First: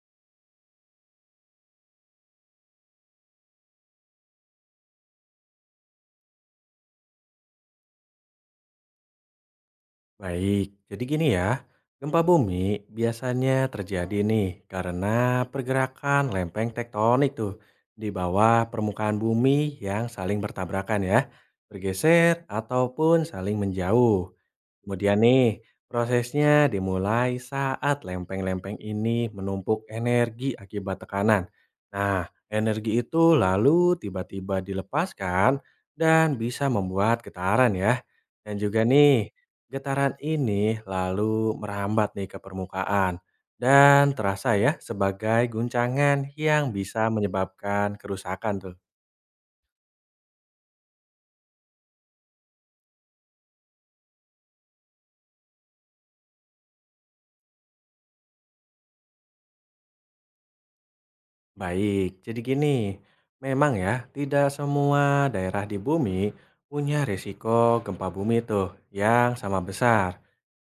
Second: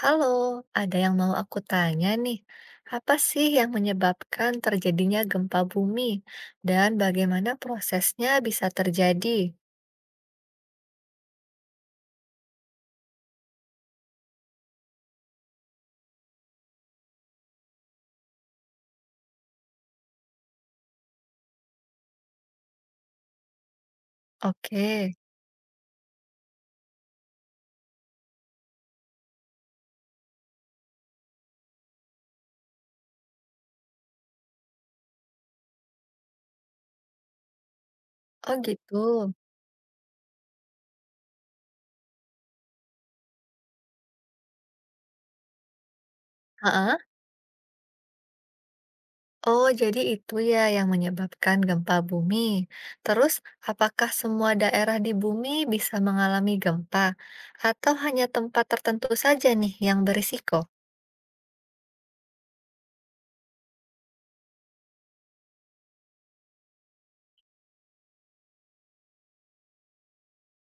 Halo, ada yang mau aku tanya nih. Apa sih yang menyebabkan terjadinya gempa bumi dan bagaimana prosesnya bisa terjadi? Baik, jadi gini ya, gempa bumi biasanya terjadi nih karena pergerakan lempeng tektonik tuh di bawah permukaan bumi yang saling bertabrakan ya, bergeser ataupun saling menjauh. Oke, Kemudian nih, prosesnya dimulai saat lempeng-lempeng ini menumpuk energi akibat tekanan. Nah, energi itu lalu tiba-tiba dilepaskan dan bisa membuat getaran ya. oh Dan juga gitu. nih, getaran ini lalu merambat nih ke permukaan. Dan terasa ya sebagai guncangan yang Heeh. bisa menyebabkan kerusakan tuh. Oh, jadi itu ya yang menyebabkan gempa bumi. Terus, apakah semua daerah di bumi bisa mengalami gempa atau hanya tempat tertentu saja nih yang berisiko? Baik, jadi gini, memang ya, tidak semua daerah di bumi punya risiko gempa bumi tuh yang sama besar.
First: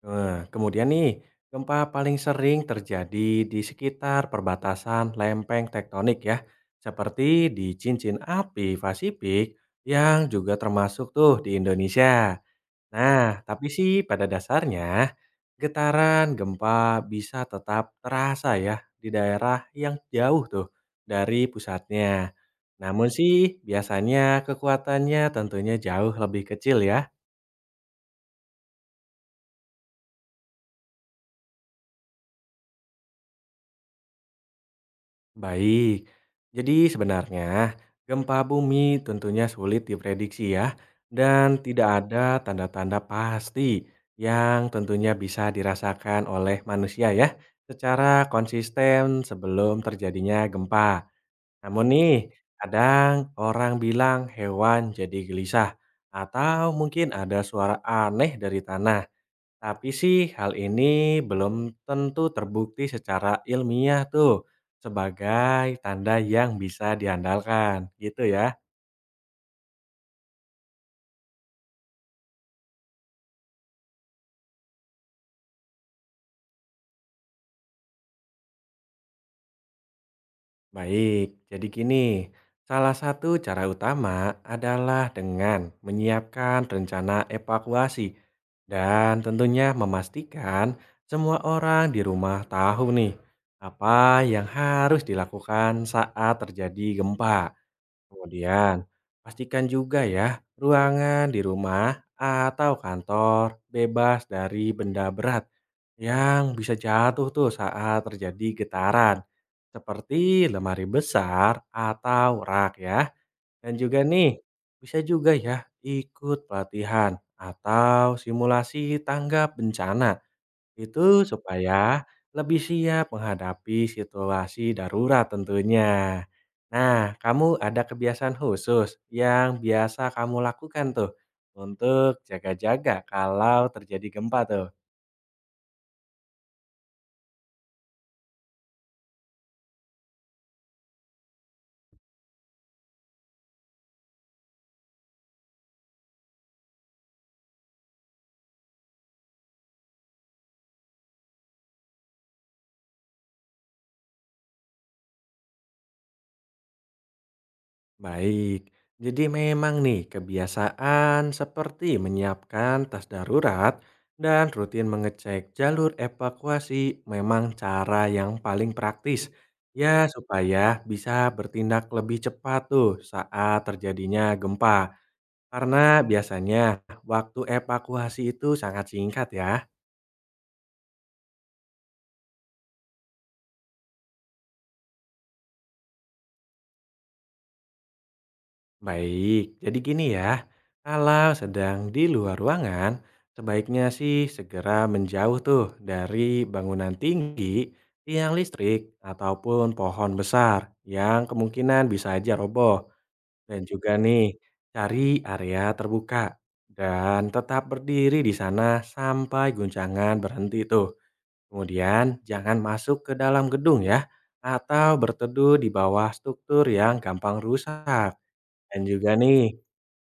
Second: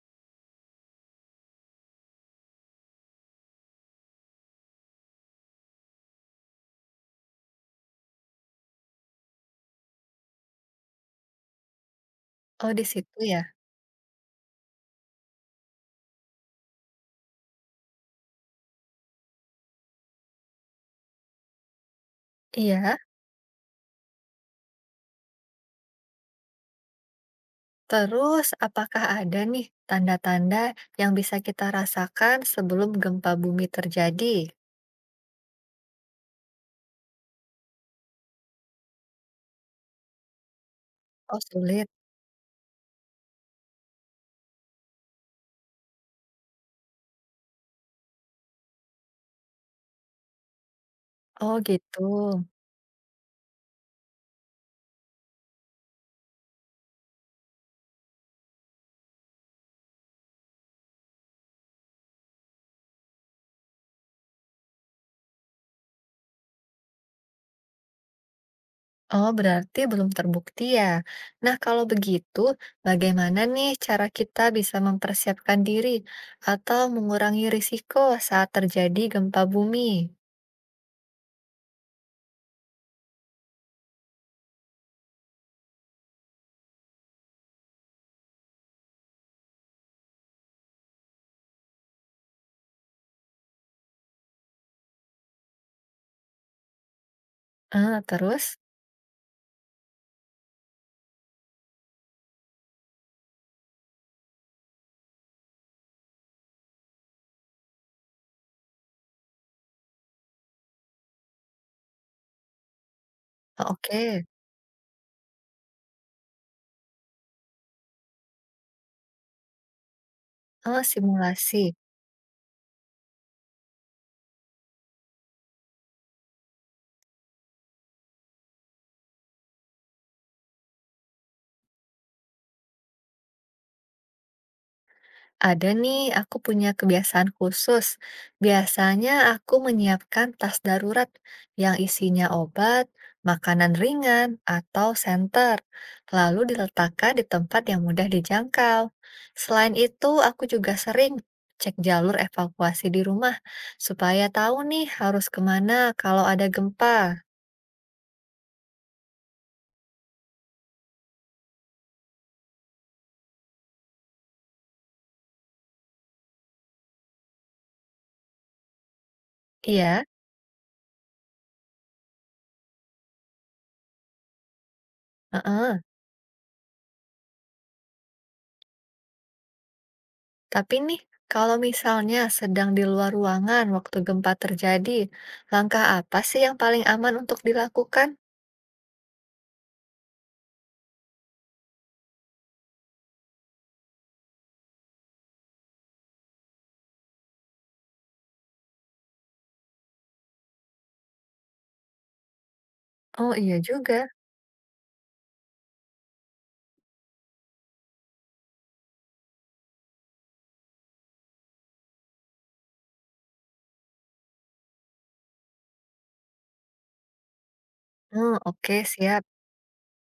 Nah, kemudian nih, gempa paling sering terjadi di sekitar perbatasan lempeng tektonik ya, seperti di cincin api Pasifik yang juga termasuk tuh di Indonesia. Oh, di situ ya. Nah, tapi sih pada dasarnya getaran gempa bisa tetap terasa ya di daerah yang jauh tuh dari pusatnya. Iya. Namun sih biasanya kekuatannya tentunya jauh lebih kecil ya. Terus, apakah ada nih tanda-tanda yang bisa kita rasakan sebelum gempa bumi terjadi? Baik, jadi sebenarnya gempa bumi tentunya sulit diprediksi ya, Oh, dan sulit. tidak ada tanda-tanda pasti yang tentunya bisa dirasakan oleh manusia ya secara konsisten sebelum terjadinya gempa. Oh, Namun gitu. nih, kadang orang bilang hewan jadi gelisah atau mungkin ada suara aneh dari tanah. Tapi sih hal ini belum tentu terbukti secara ilmiah tuh sebagai tanda yang bisa diandalkan gitu ya. Oh, berarti belum terbukti ya. Nah, kalau begitu, bagaimana nih cara kita bisa mempersiapkan diri atau mengurangi risiko saat terjadi gempa bumi? Baik, jadi gini, salah satu cara utama adalah dengan menyiapkan rencana evakuasi dan tentunya memastikan semua orang di rumah tahu nih apa yang harus dilakukan saat terjadi gempa. Ah terus? Kemudian, pastikan juga ya, ruangan di rumah atau kantor bebas dari benda berat yang bisa jatuh tuh saat terjadi getaran, seperti lemari besar atau rak ya. Oh, Dan juga oke. nih, bisa juga ya ikut pelatihan atau simulasi tanggap bencana Eh, itu simulasi. supaya lebih siap menghadapi situasi darurat tentunya. Nah, kamu ada kebiasaan khusus yang biasa kamu lakukan tuh untuk jaga-jaga kalau terjadi gempa tuh? Ada nih, aku punya kebiasaan khusus. Biasanya aku menyiapkan tas darurat yang isinya obat, makanan ringan, atau senter, lalu diletakkan di tempat yang mudah dijangkau. Selain itu, aku juga sering cek jalur evakuasi di rumah supaya tahu nih harus kemana kalau ada gempa. Baik, jadi memang nih kebiasaan seperti menyiapkan tas darurat dan rutin mengecek jalur evakuasi memang cara yang paling praktis Iya, ya supaya bisa bertindak lebih cepat tuh saat terjadinya gempa. heeh. Karena biasanya waktu evakuasi itu sangat singkat ya. Tapi nih, kalau misalnya sedang di luar ruangan waktu gempa terjadi, langkah apa sih yang paling aman untuk dilakukan? Baik, jadi gini ya, kalau sedang di luar ruangan, sebaiknya sih segera menjauh tuh dari bangunan tinggi, tiang listrik, ataupun pohon besar yang kemungkinan bisa aja roboh. Oh iya Dan juga juga. nih, cari area terbuka dan tetap berdiri di sana sampai guncangan berhenti tuh. Kemudian jangan masuk ke dalam gedung ya, atau berteduh di bawah struktur yang gampang rusak. Hmm, oke, Dan juga siap. nih,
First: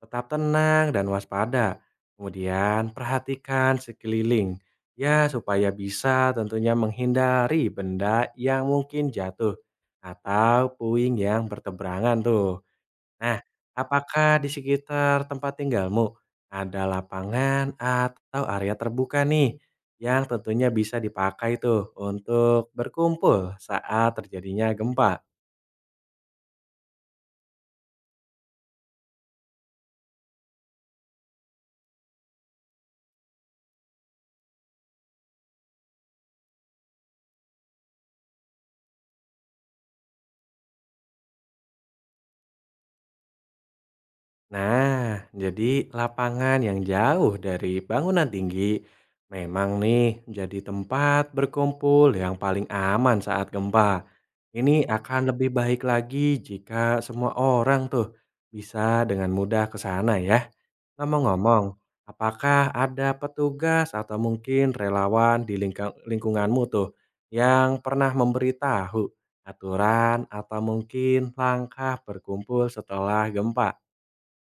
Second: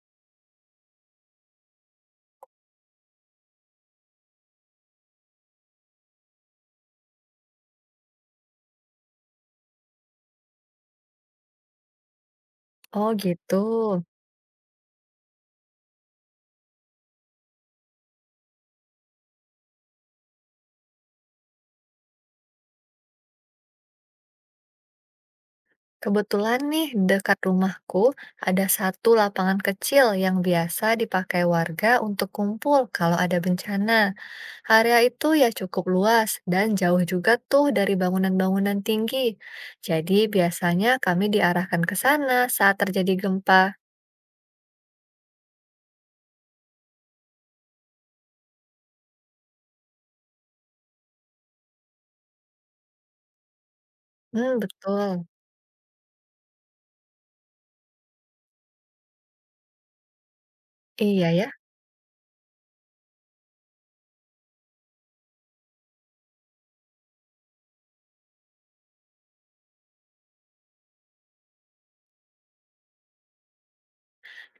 tetap tenang dan waspada. Kemudian perhatikan sekeliling, ya supaya bisa tentunya menghindari benda yang mungkin jatuh atau puing yang berteberangan tuh. Oh Nah, gitu. apakah di sekitar tempat tinggalmu ada lapangan atau area terbuka nih yang tentunya bisa dipakai tuh untuk berkumpul saat terjadinya gempa? Kebetulan nih, dekat rumahku ada satu lapangan kecil yang biasa dipakai warga untuk kumpul kalau ada bencana. Area itu ya cukup luas dan jauh juga tuh dari bangunan-bangunan tinggi. Jadi biasanya kami diarahkan ke sana saat terjadi gempa. Nah, jadi lapangan yang jauh dari bangunan tinggi memang nih jadi tempat berkumpul yang paling aman saat gempa. Hmm Ini betul. akan lebih baik lagi jika semua orang tuh bisa dengan mudah ke sana ya. Iya ya. Ngomong-ngomong, apakah ada petugas atau mungkin relawan di lingkunganmu tuh yang pernah memberitahu aturan atau mungkin langkah berkumpul setelah gempa?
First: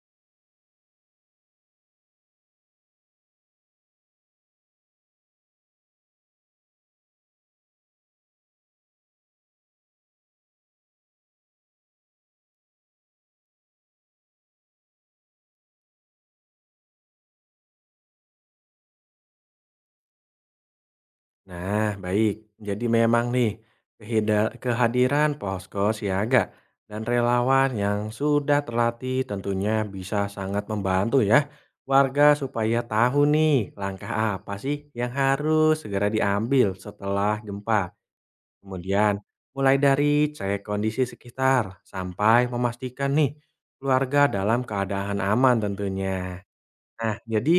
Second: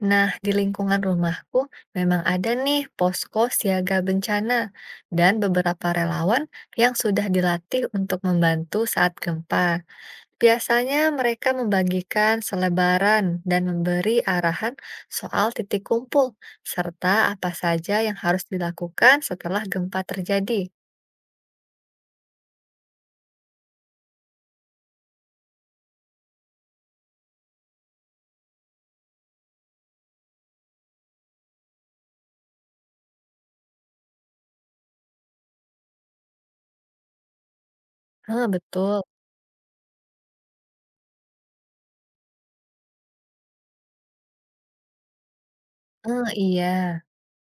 Nah, di lingkungan rumahku memang ada nih posko siaga bencana dan beberapa relawan yang sudah dilatih untuk membantu saat gempa. Biasanya mereka membagikan selebaran dan memberi arahan soal titik kumpul serta apa saja yang harus dilakukan setelah gempa terjadi. Nah, baik. Jadi memang nih, kehadiran posko siaga dan relawan yang sudah terlatih tentunya bisa sangat membantu ya warga supaya tahu nih langkah apa sih yang harus segera diambil setelah gempa. Heeh, betul. Kemudian mulai dari cek kondisi sekitar sampai memastikan nih keluarga dalam keadaan aman Eee, tentunya. iya. Nah, jadi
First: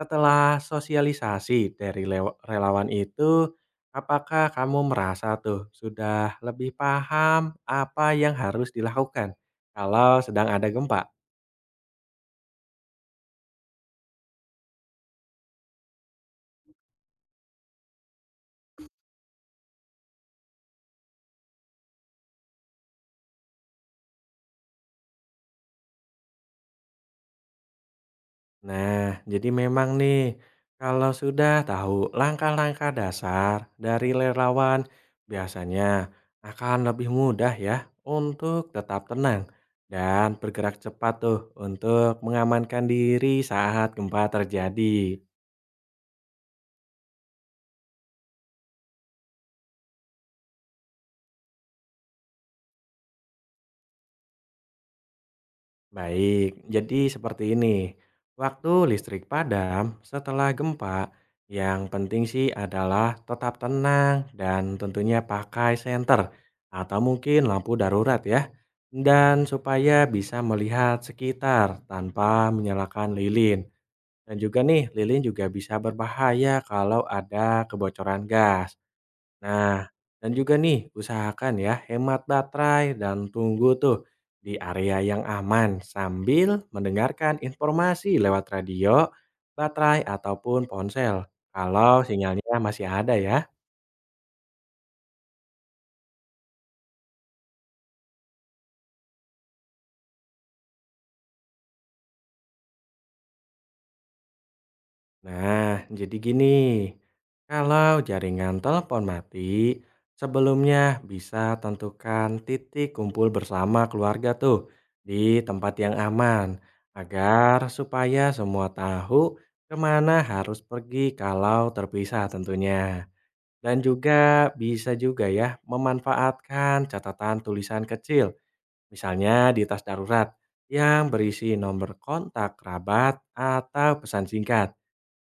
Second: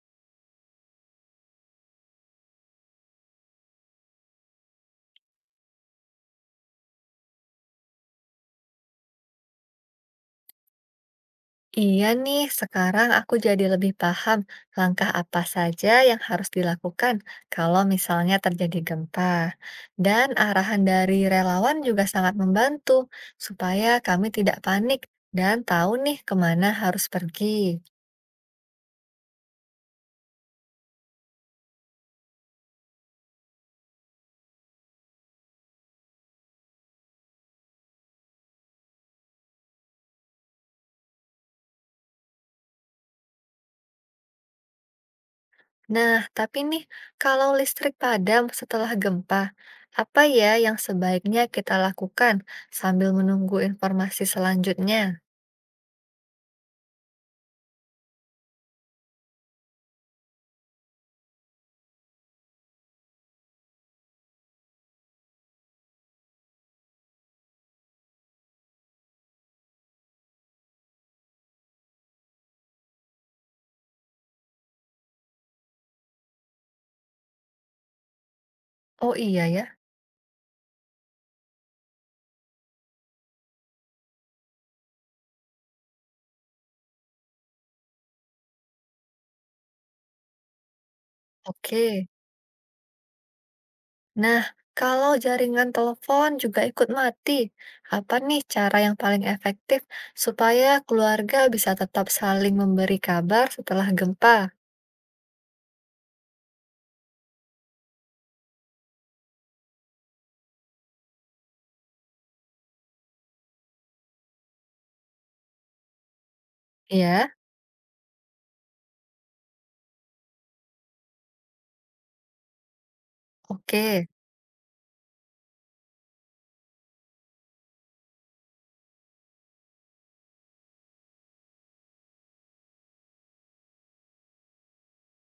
setelah sosialisasi dari lewa relawan itu, apakah kamu merasa tuh sudah lebih paham apa yang harus dilakukan kalau sedang ada gempa? Iya nih, sekarang aku jadi lebih paham langkah apa saja yang harus dilakukan kalau misalnya terjadi gempa. Dan arahan dari relawan juga sangat membantu supaya kami tidak panik dan tahu nih kemana harus pergi. Nah, jadi memang nih, kalau sudah tahu langkah-langkah dasar dari relawan, biasanya akan lebih mudah ya untuk tetap tenang dan bergerak cepat tuh untuk mengamankan diri saat gempa terjadi. Nah, tapi nih, kalau listrik padam setelah gempa, apa ya yang sebaiknya kita lakukan sambil menunggu informasi selanjutnya? Baik, jadi seperti ini. Waktu listrik padam setelah gempa, yang penting sih adalah tetap tenang dan tentunya pakai senter atau mungkin lampu darurat ya. Dan supaya bisa melihat sekitar tanpa menyalakan lilin. Dan juga nih, lilin juga bisa berbahaya kalau ada kebocoran gas. Oh iya ya, Nah, dan juga nih usahakan ya hemat baterai dan tunggu tuh di area yang aman sambil mendengarkan informasi lewat radio, baterai ataupun ponsel kalau oke. sinyalnya masih ada ya. Nah, kalau jaringan telepon juga ikut mati, apa nih cara yang paling efektif supaya keluarga bisa tetap saling memberi kabar setelah gempa? Nah, jadi gini, kalau jaringan telepon mati, sebelumnya bisa tentukan titik kumpul bersama keluarga tuh di tempat yang aman, Ya, agar supaya semua tahu kemana harus pergi kalau terpisah tentunya. Dan oke. juga bisa juga ya memanfaatkan catatan tulisan kecil, misalnya di tas darurat yang berisi nomor kontak kerabat atau pesan singkat.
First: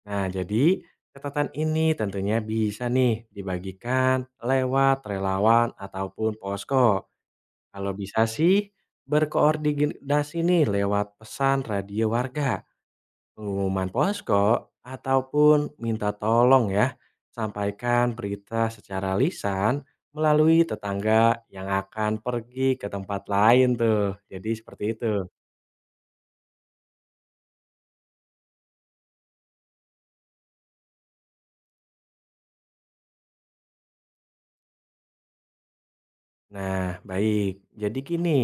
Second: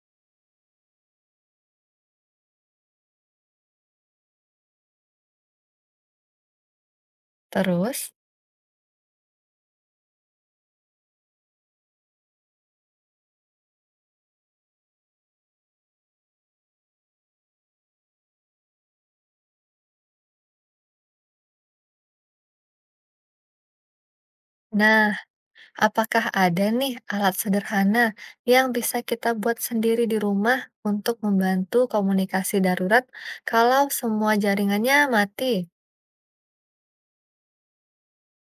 Nah, jadi catatan ini tentunya bisa nih dibagikan lewat relawan ataupun posko. Kalau Terus, bisa sih berkoordinasi nih lewat pesan radio warga, pengumuman posko, ataupun minta tolong ya. Sampaikan berita secara lisan melalui tetangga yang akan pergi ke tempat lain tuh. Jadi seperti nah, itu. apakah ada nih alat sederhana yang bisa kita buat sendiri di rumah untuk membantu komunikasi darurat kalau semua jaringannya mati? Nah, baik. Jadi gini,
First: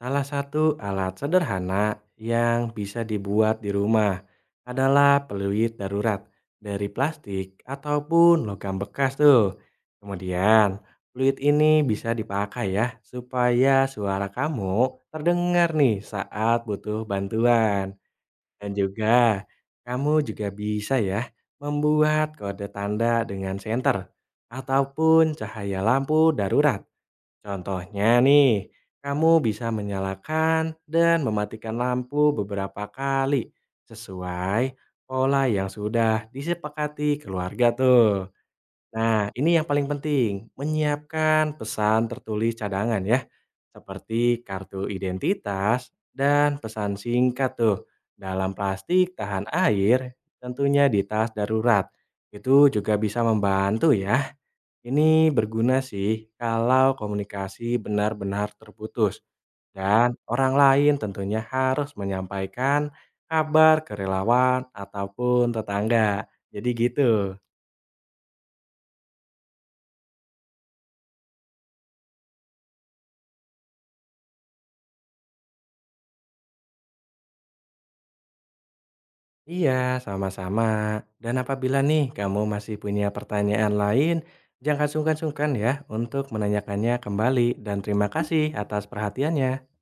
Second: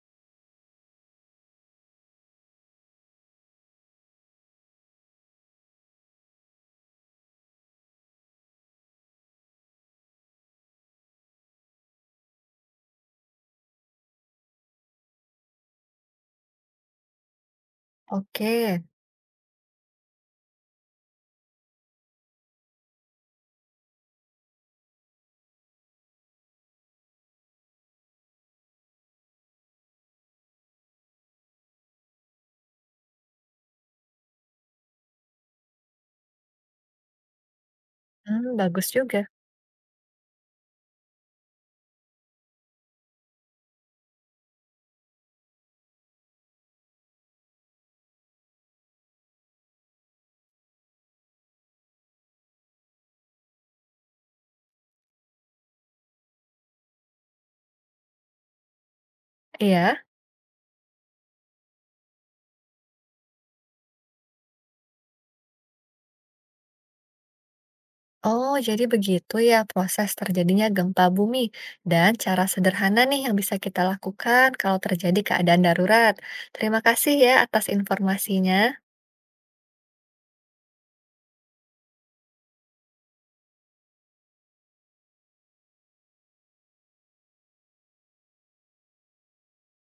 salah satu alat sederhana yang bisa dibuat di rumah adalah peluit darurat dari plastik ataupun logam bekas tuh. Kemudian, peluit ini bisa dipakai ya supaya suara kamu terdengar nih saat butuh bantuan. Dan Oke, juga, kamu juga bisa ya membuat kode tanda dengan senter ataupun cahaya lampu darurat. Contohnya nih, kamu bisa menyalakan dan mematikan lampu beberapa kali sesuai pola yang sudah disepakati keluarga tuh. hmm, bagus juga. Nah, ini yang paling penting, menyiapkan pesan tertulis cadangan ya, seperti kartu identitas dan pesan singkat tuh dalam plastik tahan air, tentunya di tas darurat. Itu juga bisa membantu ya. Ini berguna sih kalau komunikasi benar-benar terputus Iya. dan orang lain tentunya harus menyampaikan kabar ke relawan ataupun tetangga. Jadi gitu. Oh, jadi begitu ya proses terjadinya gempa bumi dan cara sederhana nih yang bisa kita lakukan kalau terjadi keadaan darurat. Terima kasih ya atas informasinya. Iya, sama-sama. Dan apabila nih kamu masih punya pertanyaan lain, jangan sungkan-sungkan ya untuk menanyakannya kembali dan terima kasih atas perhatiannya.